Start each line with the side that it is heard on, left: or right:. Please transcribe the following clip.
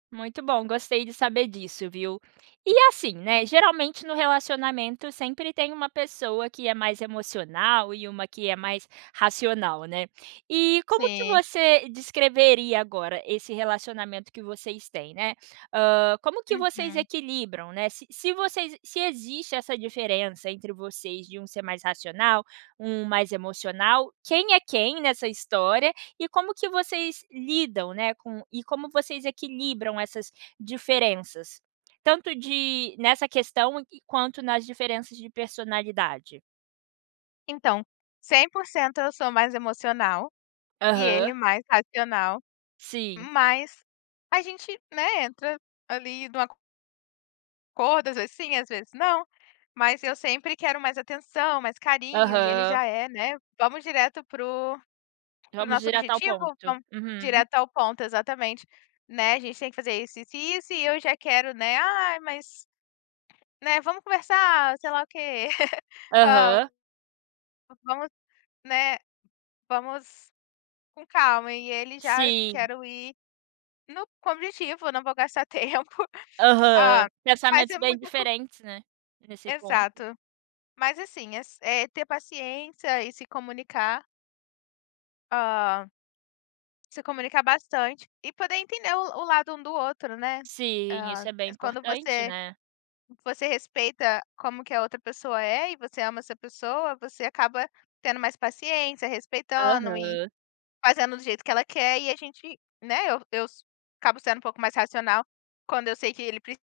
right: Muito bom, gostei de saber disso, viu. E, assim, né, geralmente no relacionamento sempre tem uma pessoa que é mais emocional e uma que é mais racional, né. E como que
left: Sim.
right: você descreveria agora esse relacionamento que vocês têm, né. Hã, como que vocês
left: Uhum.
right: equilibram, né. Se se vocês se existe essa diferença entre vocês de um ser mais racional, um mais emocional, quem é quem nessa história, e como que vocês lidam, né, com e como vocês equilibram essas diferenças, tanto de nessa questão e quanto nas diferenças de personalidade?
left: Então, 100% eu sou mais emocional, e ele
right: Aham.
left: mais racional,
right: Sim.
left: mas a gente, né, entra ali num acor acordo, às vezes sim, às vezes não, mas eu sempre quero mais atenção, mais carinho. E ele
right: Aham.
left: já é, né: "Vamos direto para o para o
right: "Vamos
left: nosso
right: direto ao
left: objetivo,
right: ponto".
left: vamos
right: Uhum.
left: direto ao ponto". Exatamente, né: "A gente tem que fazer isso, isso e isso", e eu já quero, né: "Ai, mas, né, vamos conversar", sei lá o quê. "Ó,
right: Aham.
left: vamos, né, vamos com calma", e ele já
right: Sim.
left: "quero ir no" com objetivo, "eu não vou gastar tempo".
right: Aham,
left: Ah, mas
right: pensamentos
left: é
right: bem
left: muita co
right: diferentes, né, nesse ponto.
left: Exato. Mas, assim, é s é ter paciência e se comunicar hã se comunicar bastante e poder entender o o lado um do outro, né.
right: Sim,
left: Hã,
right: isso é bem
left: eh, quando
right: importante,
left: você
right: né.
left: você respeita como que a outra pessoa é e você ama essa pessoa, você acaba tendo mais paciência, respeitando e
right: Aham.
left: fazendo do jeito que ela quer. E a gente, né eu eu s acabo sendo um pouco mais racional quando eu sei que ele pre